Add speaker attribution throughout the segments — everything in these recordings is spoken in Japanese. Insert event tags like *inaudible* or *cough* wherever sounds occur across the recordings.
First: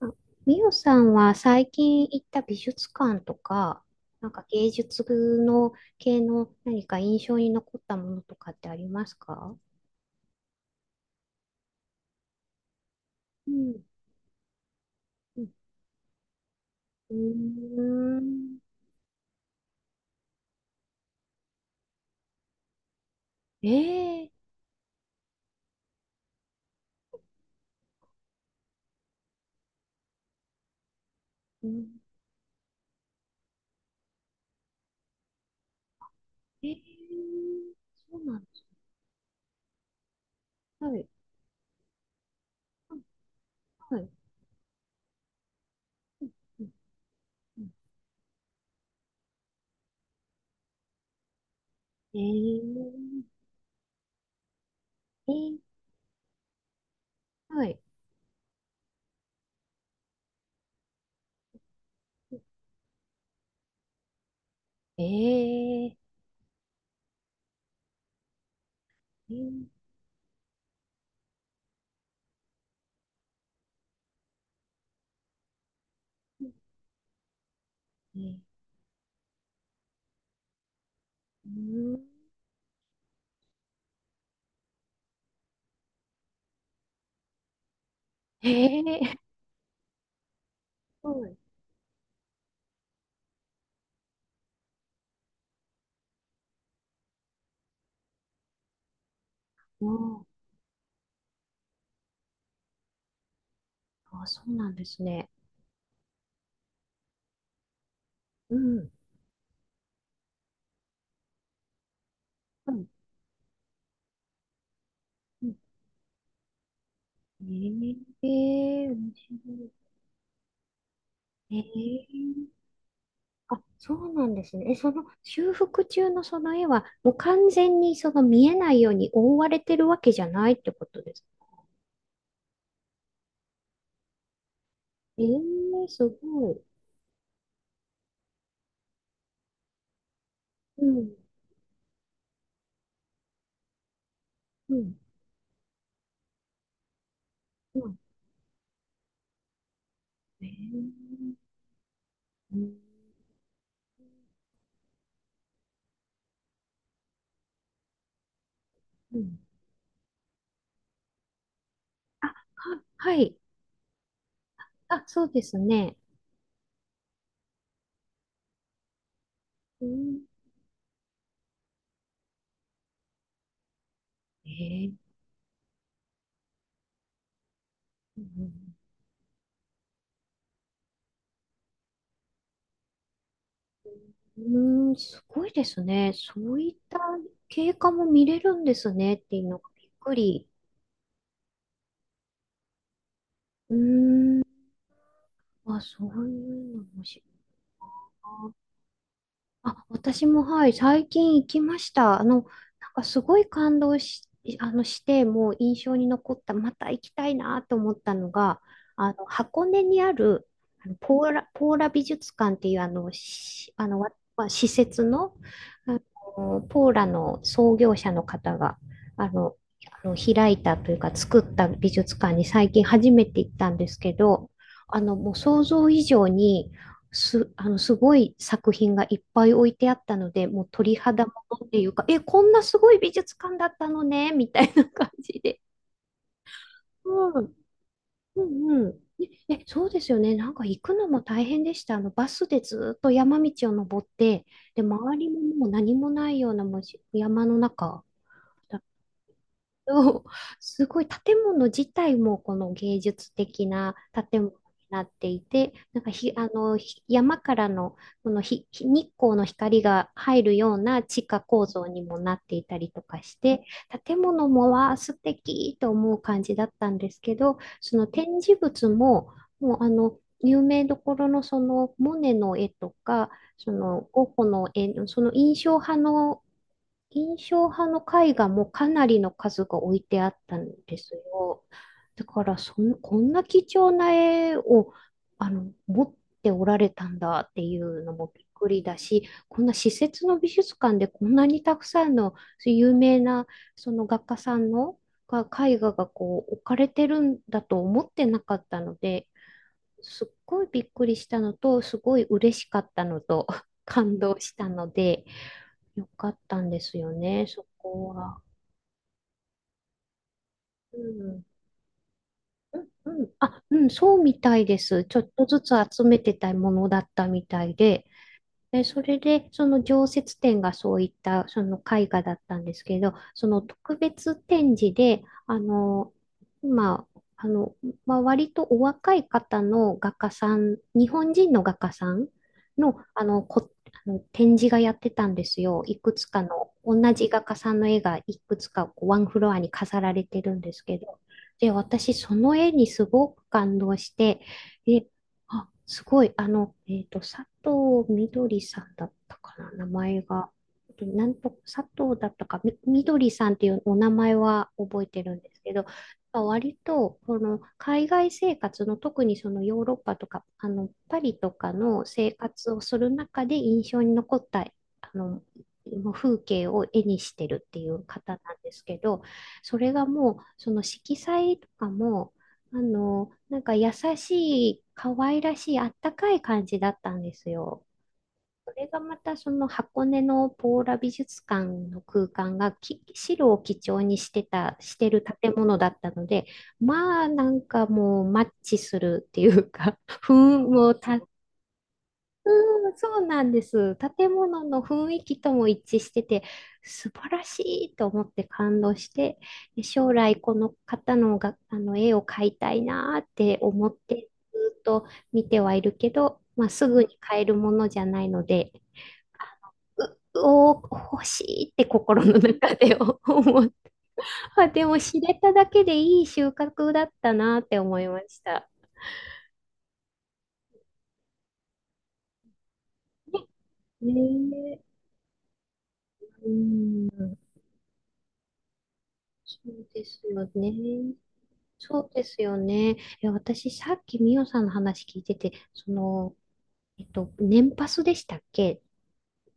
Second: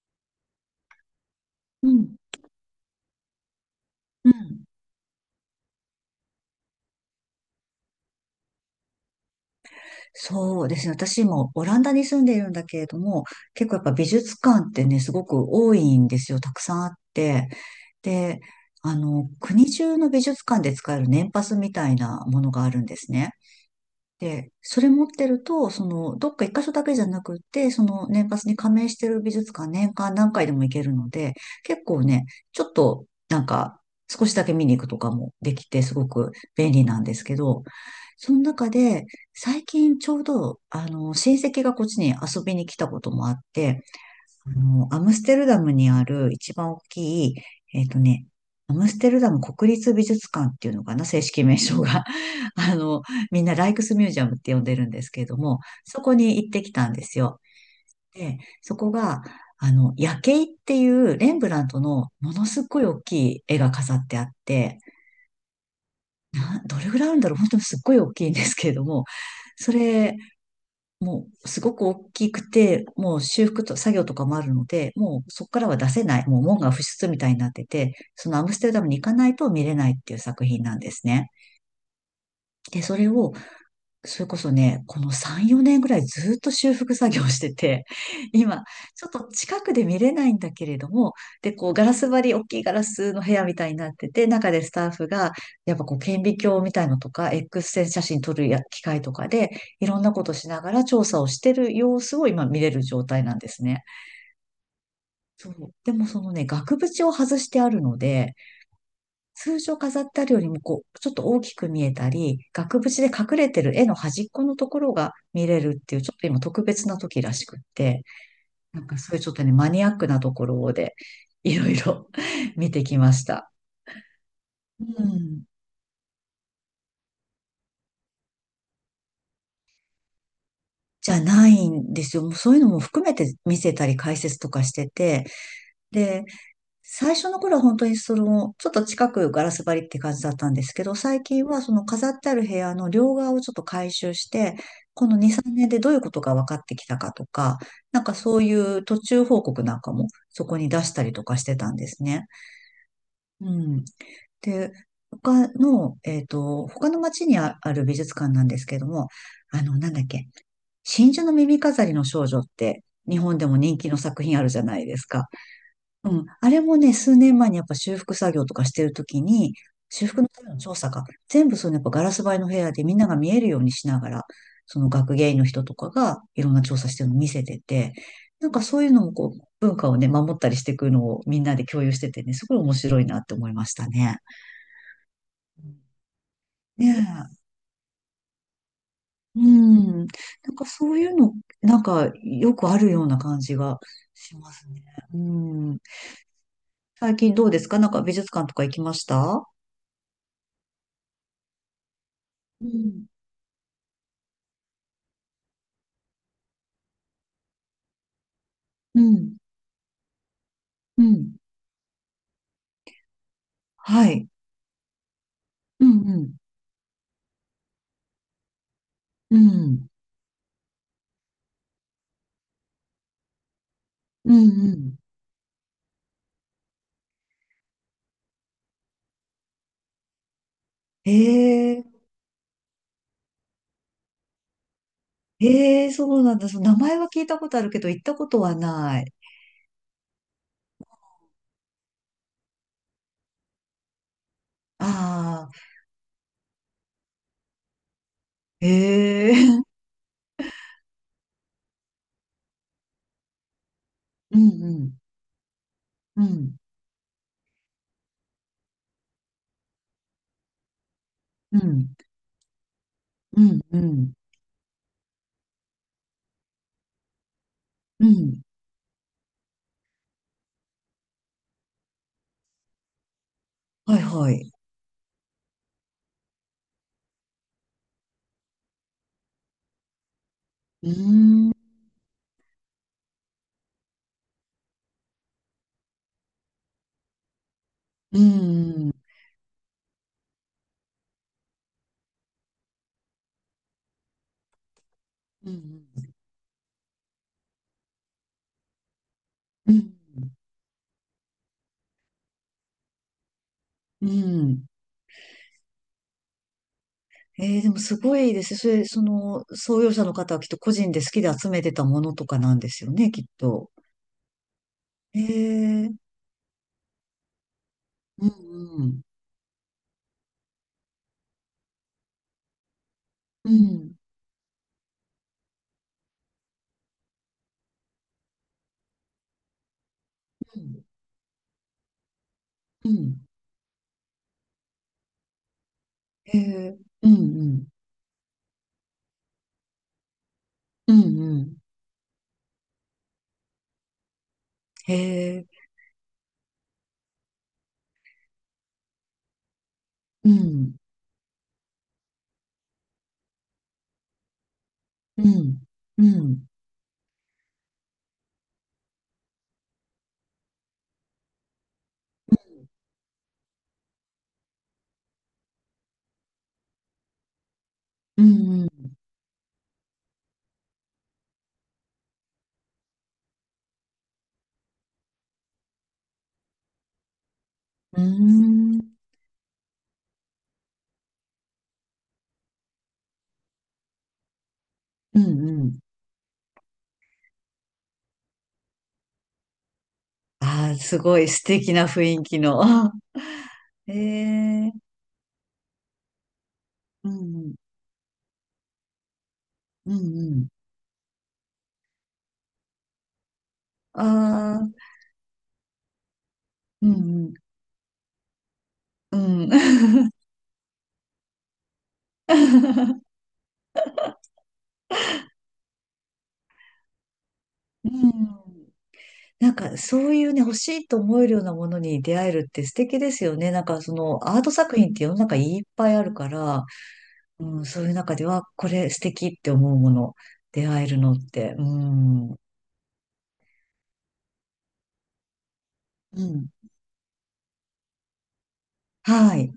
Speaker 1: あみよさんは最
Speaker 2: う
Speaker 1: 近
Speaker 2: ん。
Speaker 1: 行った美術館とか、な
Speaker 2: う
Speaker 1: んか
Speaker 2: ん。
Speaker 1: 芸術の系の何か印象に残ったものとかってありますか？
Speaker 2: そうですね。私もオランダに住んでいるんだけれども、
Speaker 1: う
Speaker 2: 結構やっ
Speaker 1: ん。
Speaker 2: ぱ美術館ってね、すごく
Speaker 1: うん、
Speaker 2: 多いんですよ。たくさんあっ
Speaker 1: う
Speaker 2: て。
Speaker 1: ー
Speaker 2: で、
Speaker 1: ん。
Speaker 2: 国中の美術館で使える年パスみたいなものがあるんですね。
Speaker 1: ええ、
Speaker 2: で、それ持ってると、どっか一箇所だけじゃなくって、その年パスに加盟してる美術館年間何回でも行けるので、
Speaker 1: う
Speaker 2: 結
Speaker 1: ん、
Speaker 2: 構ね、ちょっと、なんか、少しだけ見に行くとかもできて、すごく便
Speaker 1: え
Speaker 2: 利なんですけ
Speaker 1: え、
Speaker 2: ど、
Speaker 1: そう
Speaker 2: そ
Speaker 1: な
Speaker 2: の
Speaker 1: んで
Speaker 2: 中
Speaker 1: す。
Speaker 2: で、最近ちょうど、
Speaker 1: はい。
Speaker 2: 親戚がこっちに遊びに来たこともあって、
Speaker 1: はい。
Speaker 2: アムステルダムにあ
Speaker 1: うん、
Speaker 2: る一
Speaker 1: うん、
Speaker 2: 番大きい、
Speaker 1: うん、
Speaker 2: えっとね、アムステルダム国立美術館っていうのかな、正式名称が。
Speaker 1: え
Speaker 2: *laughs* あの、
Speaker 1: え、
Speaker 2: みんなライクスミュージアムって呼んでるんですけれど
Speaker 1: え
Speaker 2: も、
Speaker 1: え、
Speaker 2: そこに行ってきたんですよ。
Speaker 1: はい。
Speaker 2: で、そこが、夜景っていうレンブラントのものすごい大きい絵が飾ってあって、
Speaker 1: ええ、ええ、
Speaker 2: どれぐらいあるんだろう、本当にすっごい大きいんですけれども、
Speaker 1: え
Speaker 2: それ、もうすごく大きくて、もう修復と作業とかもあるので、もうそこからは出せない、もう門が
Speaker 1: え、
Speaker 2: 不出みたいになってて、その
Speaker 1: う
Speaker 2: アムステルダムに行かないと見れないっていう作品なんですね。
Speaker 1: ん、
Speaker 2: で、それをそれこそね、この3、4年ぐらいずっと修復作業してて、*laughs*
Speaker 1: え
Speaker 2: 今、ちょっ
Speaker 1: え、
Speaker 2: と近くで見れないんだけれど
Speaker 1: は
Speaker 2: も、
Speaker 1: い。
Speaker 2: で、こう、ガラス張り、大きいガラスの部屋みたいになってて、中でスタッフが、やっぱこう、顕微鏡みたいのとか、X 線写真撮るや機械とかで、いろんな
Speaker 1: あ
Speaker 2: ことしながら調査をしてる様子を今見れる状態なんですね。
Speaker 1: あ、そうなんですね。
Speaker 2: そう。でもそのね、額縁を外してあるので、
Speaker 1: うん。
Speaker 2: 通常飾ってあるよりも、こう、ちょっと大きく見えたり、
Speaker 1: う
Speaker 2: 額
Speaker 1: ん。
Speaker 2: 縁で隠れてる絵の端っこのところが
Speaker 1: う
Speaker 2: 見
Speaker 1: ん、
Speaker 2: れるっていう、ちょっと今特別な時らしくって、
Speaker 1: え
Speaker 2: な
Speaker 1: え
Speaker 2: ん
Speaker 1: ー、
Speaker 2: か
Speaker 1: 面
Speaker 2: そういうちょっとね、
Speaker 1: 白
Speaker 2: マ
Speaker 1: い。
Speaker 2: ニアックなところで、いろいろ
Speaker 1: ええ、
Speaker 2: *laughs* 見てきました。
Speaker 1: あ、そうなんですね。え、
Speaker 2: う
Speaker 1: その
Speaker 2: ん。
Speaker 1: 修復中のその絵は、もう完全にその見えないように覆われてるわけじゃないってこと
Speaker 2: じ
Speaker 1: で
Speaker 2: ゃ
Speaker 1: すか？
Speaker 2: ないんですよ。もうそういうのも含めて見せたり解説とかして
Speaker 1: え
Speaker 2: て、
Speaker 1: えー、すごい。
Speaker 2: 最初の頃は本当にその、ちょっと近くガラス張りって感じだったんですけ
Speaker 1: う
Speaker 2: ど、
Speaker 1: ん、
Speaker 2: 最近はその飾ってある部屋の両側をちょっと改修して、
Speaker 1: うん、
Speaker 2: この2、3年でどういうことが分かってきたかとか、
Speaker 1: うん。
Speaker 2: なんかそういう途中報告なんかもそ
Speaker 1: え
Speaker 2: こに出したりと
Speaker 1: ー、
Speaker 2: かしてたんですね。
Speaker 1: うん、
Speaker 2: うん。で、他の、えっと、他の町にある美術館なんですけども、
Speaker 1: うん、
Speaker 2: なんだっけ、真珠の耳飾りの少
Speaker 1: あ、
Speaker 2: 女っ
Speaker 1: は、
Speaker 2: て
Speaker 1: は
Speaker 2: 日
Speaker 1: い。
Speaker 2: 本でも人気の作品あるじゃないで
Speaker 1: あ、
Speaker 2: す
Speaker 1: そ
Speaker 2: か。
Speaker 1: うですね。
Speaker 2: うん。あれもね、数年前にやっぱ修復作業とかしてるときに、
Speaker 1: う
Speaker 2: 修
Speaker 1: ん、
Speaker 2: 復のための調査か、全部そのやっぱガラス張りの部屋でみんなが見えるようにしながら、
Speaker 1: え
Speaker 2: そ
Speaker 1: え
Speaker 2: の
Speaker 1: ー。
Speaker 2: 学芸員の人とかがいろんな調査してるのを見せてて、
Speaker 1: う
Speaker 2: なんか
Speaker 1: ん、
Speaker 2: そういうのもこう、文化をね、守ったりしていくのをみんなで共有しててね、すごい面白いなって思いましたね。
Speaker 1: うーん、すごいですね。そういっ
Speaker 2: ね
Speaker 1: た
Speaker 2: え。
Speaker 1: 経過も見れるんですねって
Speaker 2: う
Speaker 1: いうのがびっ
Speaker 2: ん。な
Speaker 1: くり。
Speaker 2: んかそういうの、なんかよくあるような感じ
Speaker 1: うー
Speaker 2: がし
Speaker 1: ん、
Speaker 2: ますね。う
Speaker 1: あ、
Speaker 2: ん。
Speaker 1: そういうのも
Speaker 2: 最
Speaker 1: しい。
Speaker 2: 近どうですか？なんか美術館とか行きました？
Speaker 1: あ、私もはい、最近行きました。
Speaker 2: う
Speaker 1: なんか
Speaker 2: ん
Speaker 1: すごい感動し、あの、して、もう印象に残った、また行きたいなと思ったのが、
Speaker 2: うん、
Speaker 1: 箱根にある、
Speaker 2: う
Speaker 1: ポー
Speaker 2: ん、
Speaker 1: ラ、ポーラ美術館っていう、あの、しあの、
Speaker 2: は
Speaker 1: わ
Speaker 2: い。
Speaker 1: わ施設の、
Speaker 2: うん、
Speaker 1: あ
Speaker 2: うん、
Speaker 1: ポーラの創業者の方が、あ
Speaker 2: う
Speaker 1: の、
Speaker 2: ん、
Speaker 1: 開いたというか、作った美術館に最近初めて行ったんですけ
Speaker 2: うん、
Speaker 1: ど、
Speaker 2: うん。
Speaker 1: もう想像以上に、す、あの、すごい作品がいっぱい置いてあったので、もう鳥
Speaker 2: へ
Speaker 1: 肌ものって
Speaker 2: え、
Speaker 1: いうか、え、こんなすごい美術館だったのね、みたいな感じで。
Speaker 2: へえ、そうなんだ。その名前は聞いた
Speaker 1: う
Speaker 2: こ
Speaker 1: ん、
Speaker 2: とあるけど、行ったこと
Speaker 1: う
Speaker 2: は
Speaker 1: ん、うん。
Speaker 2: ない。
Speaker 1: えそうですよね。なんか行くのも大変でした。バスでずっと山道を登って、で、周りも
Speaker 2: ああ、
Speaker 1: もう何もないようなもうし山の中、
Speaker 2: へえ、*laughs*
Speaker 1: そう、すごい建物自体もこの芸術的な
Speaker 2: う
Speaker 1: 建物に
Speaker 2: ん、うん、
Speaker 1: なっていて、なんか
Speaker 2: う
Speaker 1: ひ、あ
Speaker 2: ん、
Speaker 1: の、ひ山からのこの日光の光が入るような地下
Speaker 2: う
Speaker 1: 構造
Speaker 2: ん、
Speaker 1: にもなっていたりとかし
Speaker 2: うん、
Speaker 1: て、
Speaker 2: うん、
Speaker 1: 建物もは素敵と思う感じだったんですけど、そ
Speaker 2: う
Speaker 1: の展
Speaker 2: ん、
Speaker 1: 示物も、もう有名どころのそのモネの絵とか、そ
Speaker 2: はい、
Speaker 1: のゴッ
Speaker 2: は
Speaker 1: ホ
Speaker 2: い。
Speaker 1: の絵の、その印象派の絵画もかなりの数が置いてあったん
Speaker 2: うー
Speaker 1: です
Speaker 2: ん、
Speaker 1: よ。だからその、こんな貴重な絵を持っておられたんだっていうの
Speaker 2: う
Speaker 1: もびっくり
Speaker 2: ん、
Speaker 1: だし、こんな施設の美術館でこんなにたくさんのそういう有名なその画家さんのが
Speaker 2: う
Speaker 1: 絵
Speaker 2: ん、
Speaker 1: 画がこう置かれてるんだと思ってなかったので、
Speaker 2: うん、
Speaker 1: すっごいびっくりしたのと、すごい嬉しかったのと、*laughs*
Speaker 2: う
Speaker 1: 感動し
Speaker 2: ん。
Speaker 1: たので。よかったんですよね、
Speaker 2: えー、
Speaker 1: そ
Speaker 2: でもす
Speaker 1: こ
Speaker 2: ごい
Speaker 1: は。
Speaker 2: ですね。それ、その、創業者の方はきっと個人
Speaker 1: う
Speaker 2: で好きで
Speaker 1: ん。
Speaker 2: 集めてたものとかなんで
Speaker 1: う
Speaker 2: すよね、き
Speaker 1: ん、う
Speaker 2: っ
Speaker 1: ん。あ、
Speaker 2: と。
Speaker 1: うん、そうみたいです。ち
Speaker 2: へ
Speaker 1: ょっとずつ
Speaker 2: えー、
Speaker 1: 集めてたものだったみたいで、
Speaker 2: うん、
Speaker 1: で、
Speaker 2: う
Speaker 1: そ
Speaker 2: ん。
Speaker 1: れで、その常設展がそういった、その絵画だったんですけど、そ
Speaker 2: う
Speaker 1: の
Speaker 2: ん、
Speaker 1: 特別展示で、まあ、まあ、割とお若い方の画家さ
Speaker 2: う
Speaker 1: ん、
Speaker 2: ん、
Speaker 1: 日本人の画家さん
Speaker 2: う
Speaker 1: の、
Speaker 2: ん、
Speaker 1: あの展示がやってたんですよ。いくつ
Speaker 2: へ
Speaker 1: かの、
Speaker 2: え、
Speaker 1: 同
Speaker 2: うん、
Speaker 1: じ画
Speaker 2: う
Speaker 1: 家
Speaker 2: ん、
Speaker 1: さんの絵がいくつかこうワンフロアに飾られてるんです
Speaker 2: う
Speaker 1: け
Speaker 2: ん
Speaker 1: ど。
Speaker 2: うん、
Speaker 1: で、私、その絵にすごく感動して、
Speaker 2: へ
Speaker 1: で、
Speaker 2: え、
Speaker 1: あ、すごい。佐藤みどりさんだったかな、名前
Speaker 2: う
Speaker 1: が。
Speaker 2: ん、
Speaker 1: なんと、佐藤だったか、みどりさんっていうお名前は覚え
Speaker 2: う
Speaker 1: てるんで
Speaker 2: ん、
Speaker 1: すけど、
Speaker 2: うん、
Speaker 1: 割と、この海外生活の、特にそのヨーロッパとか、パリとかの生活をする中で印象に残った、の、風景を絵にしてるっていう
Speaker 2: う
Speaker 1: 方なん
Speaker 2: ん、う
Speaker 1: です
Speaker 2: ん、
Speaker 1: けど、それがもう、その色彩とかも、なんか優しい、可愛らしい、あったかい感じだったんですよ。
Speaker 2: うー
Speaker 1: それ
Speaker 2: ん、
Speaker 1: がまたその箱根のポーラ美術館の空間が白を基調にしてた、して
Speaker 2: う
Speaker 1: る
Speaker 2: ん、
Speaker 1: 建
Speaker 2: う
Speaker 1: 物
Speaker 2: ん、
Speaker 1: だったので、まあなんかもうマッチするっていうか、*laughs* 雰囲気
Speaker 2: ああ、
Speaker 1: も
Speaker 2: すご
Speaker 1: た。
Speaker 2: い素敵な雰囲気の。
Speaker 1: う
Speaker 2: あ
Speaker 1: ん、そうなんで
Speaker 2: へ
Speaker 1: す。建物
Speaker 2: え、
Speaker 1: の雰囲気とも一致してて、
Speaker 2: う
Speaker 1: 素晴ら
Speaker 2: ん、
Speaker 1: しいと思って感動して、で
Speaker 2: うん、う
Speaker 1: 将
Speaker 2: んう
Speaker 1: 来
Speaker 2: ん、
Speaker 1: この方のが、あの絵を描いたいなーって思って、
Speaker 2: あ
Speaker 1: ずっ
Speaker 2: あ、
Speaker 1: と見てはいるけど、まあ、す
Speaker 2: うんう
Speaker 1: ぐに
Speaker 2: ん、
Speaker 1: 買えるものじゃないので、
Speaker 2: うん。
Speaker 1: う、お欲しいって心の中で
Speaker 2: *laughs*
Speaker 1: *laughs* 思う。あ、でも知れただけでいい収穫だったなって
Speaker 2: う
Speaker 1: 思いました。
Speaker 2: ん、なんかそういうね、欲しいと思えるようなものに出会えるって素敵ですよね。なんかそ
Speaker 1: ね
Speaker 2: のアート作
Speaker 1: え、
Speaker 2: 品って世の中いっぱいあるか
Speaker 1: う
Speaker 2: ら、
Speaker 1: ん、
Speaker 2: うん、そういう中では、これ素敵って
Speaker 1: そ
Speaker 2: 思う
Speaker 1: う
Speaker 2: も
Speaker 1: で
Speaker 2: の、
Speaker 1: すよ
Speaker 2: 出会えるの
Speaker 1: ね。
Speaker 2: って、う
Speaker 1: そうで
Speaker 2: ん、う
Speaker 1: すよね。え、私、さっきみオさんの話聞いてて、
Speaker 2: ん、
Speaker 1: 年パスでしたっけ？
Speaker 2: はい。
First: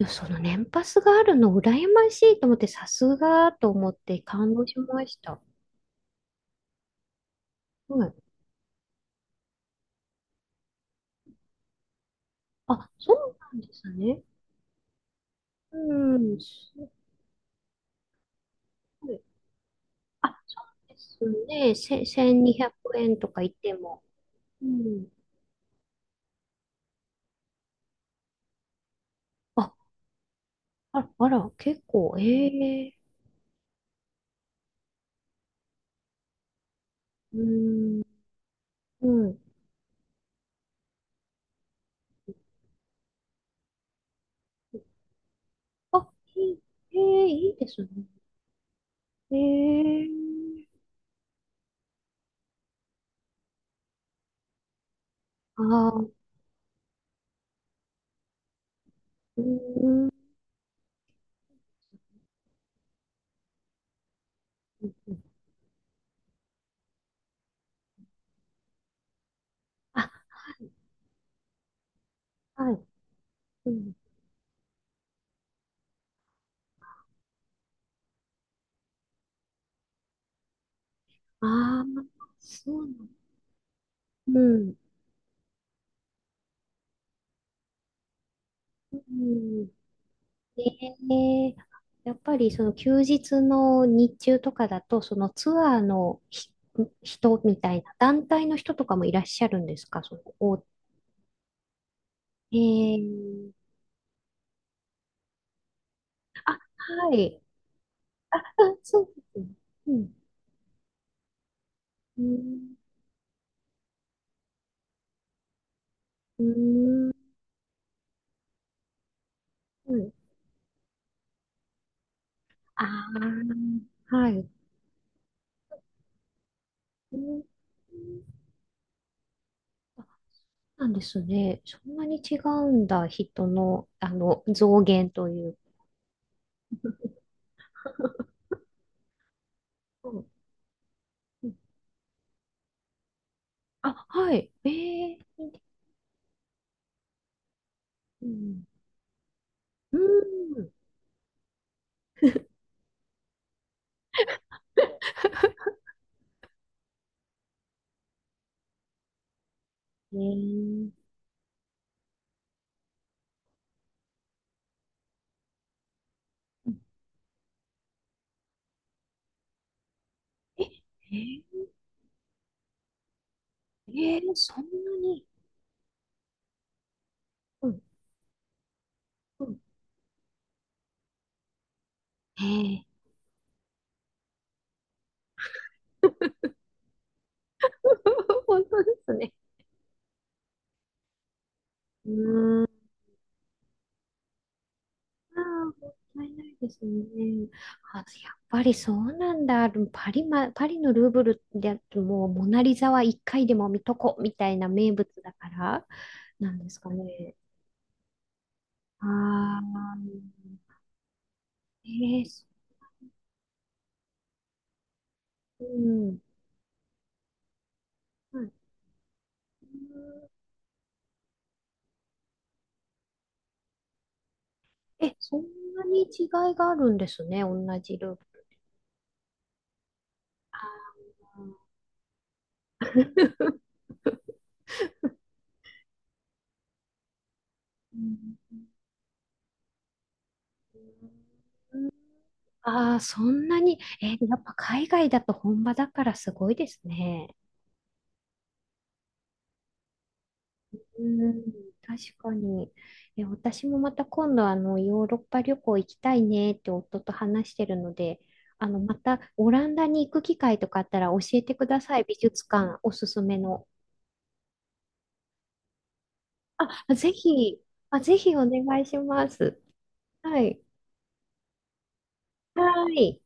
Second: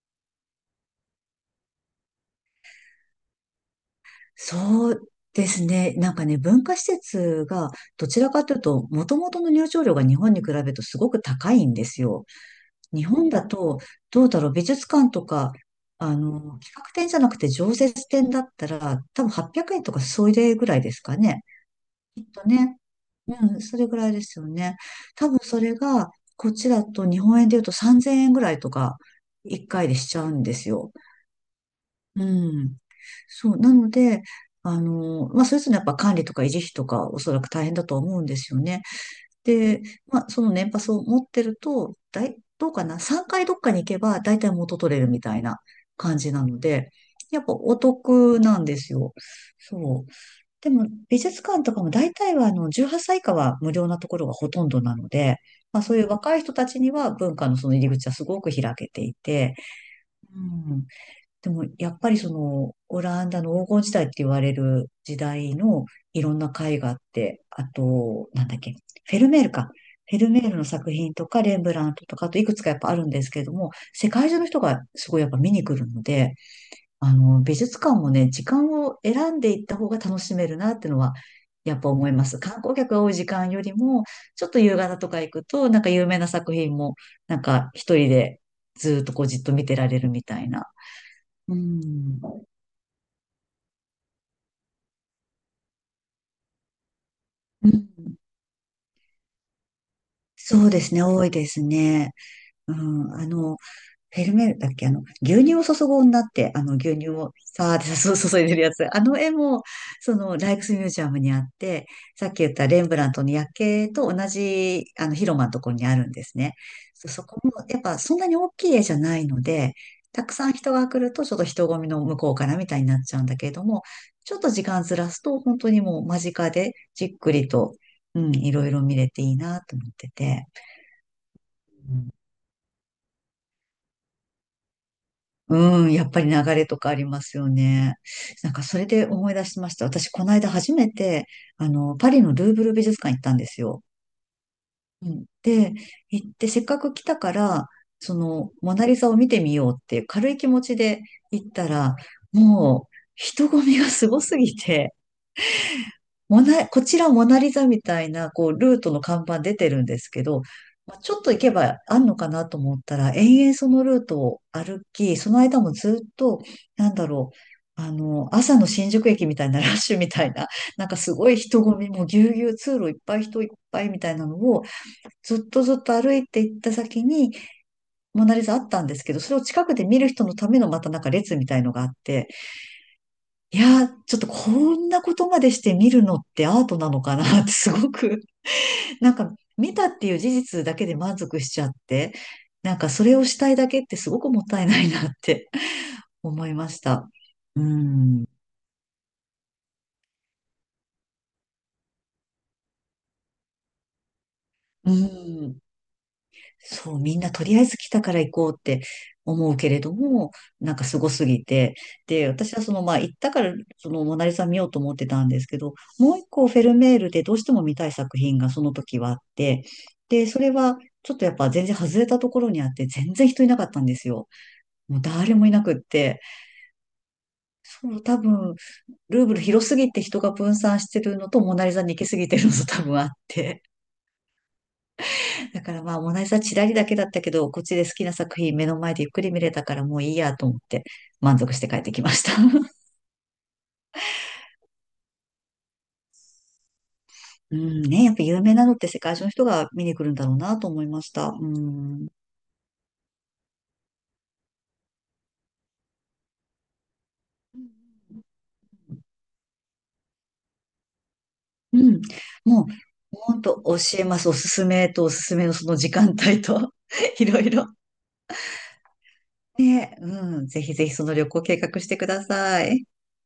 Speaker 1: いや、その年パスがあるの羨ましいと思って、さすがと思って感動し
Speaker 2: そう
Speaker 1: ました。
Speaker 2: ですね。なんかね、文化施設が、
Speaker 1: は
Speaker 2: ど
Speaker 1: い。
Speaker 2: ちらかというと、もともとの入場料が日本に比べるとすごく高いんですよ。
Speaker 1: あ、
Speaker 2: 日
Speaker 1: そ
Speaker 2: 本
Speaker 1: う
Speaker 2: だ
Speaker 1: なんで
Speaker 2: と、
Speaker 1: すね。
Speaker 2: どうだろう、美術館とか、
Speaker 1: うん、
Speaker 2: 企
Speaker 1: す
Speaker 2: 画展じゃなくて常設展だったら、
Speaker 1: ごい。
Speaker 2: 多分800円とかそ
Speaker 1: あ、
Speaker 2: れぐらいですか
Speaker 1: そ
Speaker 2: ね。
Speaker 1: うですね。
Speaker 2: きっと
Speaker 1: 1200
Speaker 2: ね。
Speaker 1: 円とか言っ
Speaker 2: うん、
Speaker 1: て
Speaker 2: それぐ
Speaker 1: も。
Speaker 2: らいですよ
Speaker 1: う
Speaker 2: ね。
Speaker 1: ん。
Speaker 2: 多分それが、こっちだと日本円で言うと3000円ぐらいとか、1
Speaker 1: あ、
Speaker 2: 回でしちゃうんですよ。
Speaker 1: あら、あら、結構、
Speaker 2: う
Speaker 1: え
Speaker 2: ん。
Speaker 1: え、
Speaker 2: そう。なので、それぞれやっぱ管理とか維持費とか、おそ
Speaker 1: う
Speaker 2: らく大変だとは
Speaker 1: ん、
Speaker 2: 思うんですよね。
Speaker 1: うん。
Speaker 2: で、まあ、その年パスを持ってると、どうかな？ 3 回どっかに行けば、だいたい元取れるみたいな
Speaker 1: あ、
Speaker 2: 感じな
Speaker 1: い
Speaker 2: ので、
Speaker 1: い、ええ、
Speaker 2: やっ
Speaker 1: い
Speaker 2: ぱ
Speaker 1: いで
Speaker 2: お
Speaker 1: すね。
Speaker 2: 得なんですよ。そ
Speaker 1: ええ、
Speaker 2: う。でも、美術館とかも大体は、18歳以下は無料なところがほとんどなので、
Speaker 1: あ
Speaker 2: まあ、そう
Speaker 1: あ、
Speaker 2: いう
Speaker 1: う
Speaker 2: 若い人たちには文化のその入り口はすごく開けてい
Speaker 1: ん、
Speaker 2: て、
Speaker 1: うん、
Speaker 2: うん。でも、やっぱりその、オランダの黄金時代って言われ
Speaker 1: う
Speaker 2: る時
Speaker 1: ん、
Speaker 2: 代のいろんな絵画って、あと、なんだっけ、フェルメールか。
Speaker 1: あ、
Speaker 2: フェルメールの作品とか、レンブラントとか、あといくつか
Speaker 1: は
Speaker 2: やっ
Speaker 1: い、
Speaker 2: ぱあるんですけれど
Speaker 1: う
Speaker 2: も、
Speaker 1: ん、
Speaker 2: 世界中の人がすごいやっぱ見に来るので、美術館もね、時間を選んでいった方が楽しめるなってのは、やっ
Speaker 1: あ
Speaker 2: ぱ
Speaker 1: あ、
Speaker 2: 思います。観
Speaker 1: そ
Speaker 2: 光
Speaker 1: うな
Speaker 2: 客が
Speaker 1: の、
Speaker 2: 多い時間よりも、
Speaker 1: う
Speaker 2: ちょっと
Speaker 1: ん、
Speaker 2: 夕方とか行くと、なんか有名な作品も、なんか一人で
Speaker 1: う
Speaker 2: ずっとこうじっと見
Speaker 1: ん、
Speaker 2: てられるみたいな。
Speaker 1: で、
Speaker 2: う
Speaker 1: やっ
Speaker 2: ん。
Speaker 1: ぱりその休日の日中とかだと、そのツアーの人み
Speaker 2: う
Speaker 1: たいな、
Speaker 2: ん
Speaker 1: 団体の人とかもいらっしゃるんですか、
Speaker 2: そうですね、多いですね。
Speaker 1: え
Speaker 2: うん、
Speaker 1: ー、
Speaker 2: フェルメールだっけ牛乳を注ぐ女って、
Speaker 1: あ、
Speaker 2: 牛乳
Speaker 1: は
Speaker 2: を
Speaker 1: い、
Speaker 2: さーって
Speaker 1: あ、
Speaker 2: 注
Speaker 1: あ
Speaker 2: いでるやつ。
Speaker 1: そ
Speaker 2: あ
Speaker 1: う
Speaker 2: の
Speaker 1: で
Speaker 2: 絵
Speaker 1: すね、
Speaker 2: も、
Speaker 1: うん、
Speaker 2: その、ライクスミュージアムにあって、
Speaker 1: う
Speaker 2: さっき言った
Speaker 1: ん、
Speaker 2: レンブラントの夜景と同じ、広間のところにあるんです
Speaker 1: う
Speaker 2: ね。
Speaker 1: ん、
Speaker 2: そこも、やっぱそんなに大きい絵じゃないので、
Speaker 1: うん、
Speaker 2: たくさん人が来ると、ちょっと人混みの向こうからみたいになっ
Speaker 1: あ
Speaker 2: ち
Speaker 1: あ
Speaker 2: ゃうんだけれども、
Speaker 1: ー、は
Speaker 2: ちょっ
Speaker 1: い、
Speaker 2: と時間ずらすと、本当にもう間近でじ
Speaker 1: う
Speaker 2: っく
Speaker 1: ん、
Speaker 2: りと、うん、いろいろ見れていいなと思ってて。
Speaker 1: なんですね。そんなに違うんだ、人の、増減という。
Speaker 2: うん、やっぱり流れとかありますよね。
Speaker 1: *laughs*
Speaker 2: なんかそれで思い出しました。
Speaker 1: う
Speaker 2: 私、こ
Speaker 1: ん、
Speaker 2: の間初めて、
Speaker 1: うん、
Speaker 2: パリのルーブル美術館行ったんですよ。
Speaker 1: あ、はい。え
Speaker 2: うん、
Speaker 1: ー、
Speaker 2: で、行って、せっかく来たから、そ
Speaker 1: う
Speaker 2: の、
Speaker 1: ん。
Speaker 2: モナリザを見てみようっ
Speaker 1: う
Speaker 2: ていう軽い気持
Speaker 1: ん。
Speaker 2: ちで行ったら、もう、人混みがすごすぎて、こちらモナリザみたいな、こう、ルートの看板出てるんです
Speaker 1: え
Speaker 2: けど、
Speaker 1: ー、
Speaker 2: まあ、ちょっと行けばあんのかなと思ったら、延々そのルートを歩き、その間もずっと、なんだろう、朝の新宿駅みたいなラッシュみたいな、
Speaker 1: え、
Speaker 2: *laughs* なんかすごい
Speaker 1: えー、
Speaker 2: 人混みもぎゅうぎゅう通路いっぱい人いっぱい
Speaker 1: え
Speaker 2: みたいな
Speaker 1: ー
Speaker 2: の
Speaker 1: そ
Speaker 2: を、
Speaker 1: んなに。
Speaker 2: ずっとずっと歩いて行った先に、
Speaker 1: うん、
Speaker 2: モナリザあったんですけど、それを
Speaker 1: うん。
Speaker 2: 近くで見る人のためのまたなんか列みたいのがあって、
Speaker 1: えー、
Speaker 2: いやー、ちょっとこんなことまでして見るのってアートなのかなって *laughs* すごく、
Speaker 1: *laughs* 本当で
Speaker 2: な
Speaker 1: す
Speaker 2: んか
Speaker 1: ね。
Speaker 2: 見たっていう事実だけで満足しちゃっ
Speaker 1: う
Speaker 2: て、
Speaker 1: ー
Speaker 2: なん
Speaker 1: ん。
Speaker 2: かそれをしたいだけってすごくもったいないなっ
Speaker 1: あ
Speaker 2: て
Speaker 1: あ、もったいな
Speaker 2: 思い
Speaker 1: いで
Speaker 2: まし
Speaker 1: す
Speaker 2: た。
Speaker 1: ね。
Speaker 2: う
Speaker 1: あ、やっ
Speaker 2: ん。
Speaker 1: ぱりそうなんだ。でもパリのルーブルでもうモナリザは一回でも見とこみたいな
Speaker 2: う
Speaker 1: 名物だか
Speaker 2: ん。
Speaker 1: らなんですか
Speaker 2: そう、みんな
Speaker 1: ね？
Speaker 2: とりあえず来たから行こうって思う
Speaker 1: ああ、
Speaker 2: けれども、なんかすごすぎて。
Speaker 1: えー、
Speaker 2: で、
Speaker 1: そ
Speaker 2: 私はその、まあ、行ったから、その、モナリザ見ようと思ってたんですけ
Speaker 1: う
Speaker 2: ど、もう
Speaker 1: ん。
Speaker 2: 一個フェルメールでどうしても見たい作品
Speaker 1: うん、は
Speaker 2: が
Speaker 1: い、
Speaker 2: その時はあって、で、それは、ちょっとやっぱ全然外れたところにあって、全然人いなかったんですよ。もう
Speaker 1: え、
Speaker 2: 誰
Speaker 1: そん
Speaker 2: もいなくっ
Speaker 1: なに
Speaker 2: て。
Speaker 1: 違いがあるんですね。同
Speaker 2: そ
Speaker 1: じ
Speaker 2: う、
Speaker 1: ルー
Speaker 2: 多
Speaker 1: ブル。
Speaker 2: 分、ルーブル広すぎて人が分
Speaker 1: あ
Speaker 2: 散してるのと、
Speaker 1: ー
Speaker 2: モナリザに行きすぎてるのと多分あって。
Speaker 1: *laughs*
Speaker 2: だからまあ、モナリザチラリだけだったけど、こっちで好
Speaker 1: う
Speaker 2: きな作
Speaker 1: ん、
Speaker 2: 品目の前でゆっくり見れたからもういいやと思って満足して帰ってきました。*laughs*
Speaker 1: あー、そんなに、え、やっぱ海外だと本場だからすごいですね。
Speaker 2: うんね、やっぱ有名なのって世界中の人が見に来るんだろうなと思いま
Speaker 1: う
Speaker 2: した。
Speaker 1: ん、
Speaker 2: うん。
Speaker 1: 確かに。え、私もまた今度あのヨーロッパ旅行行きたいねって夫と話してるので、またオランダに行く機会とかあったら教えてく
Speaker 2: う
Speaker 1: ださ
Speaker 2: ん。
Speaker 1: い。美術
Speaker 2: もう、
Speaker 1: 館おすす
Speaker 2: ほ
Speaker 1: め
Speaker 2: んと
Speaker 1: の。
Speaker 2: 教えます。おすすめとおすすめのその時間帯と、
Speaker 1: あ、ぜ
Speaker 2: *laughs* いろい
Speaker 1: ひ、
Speaker 2: ろ。
Speaker 1: あ、ぜひお願いします。
Speaker 2: ね、
Speaker 1: は
Speaker 2: うん。
Speaker 1: い。
Speaker 2: ぜひぜひその旅行計画してくださ
Speaker 1: は
Speaker 2: い。
Speaker 1: い。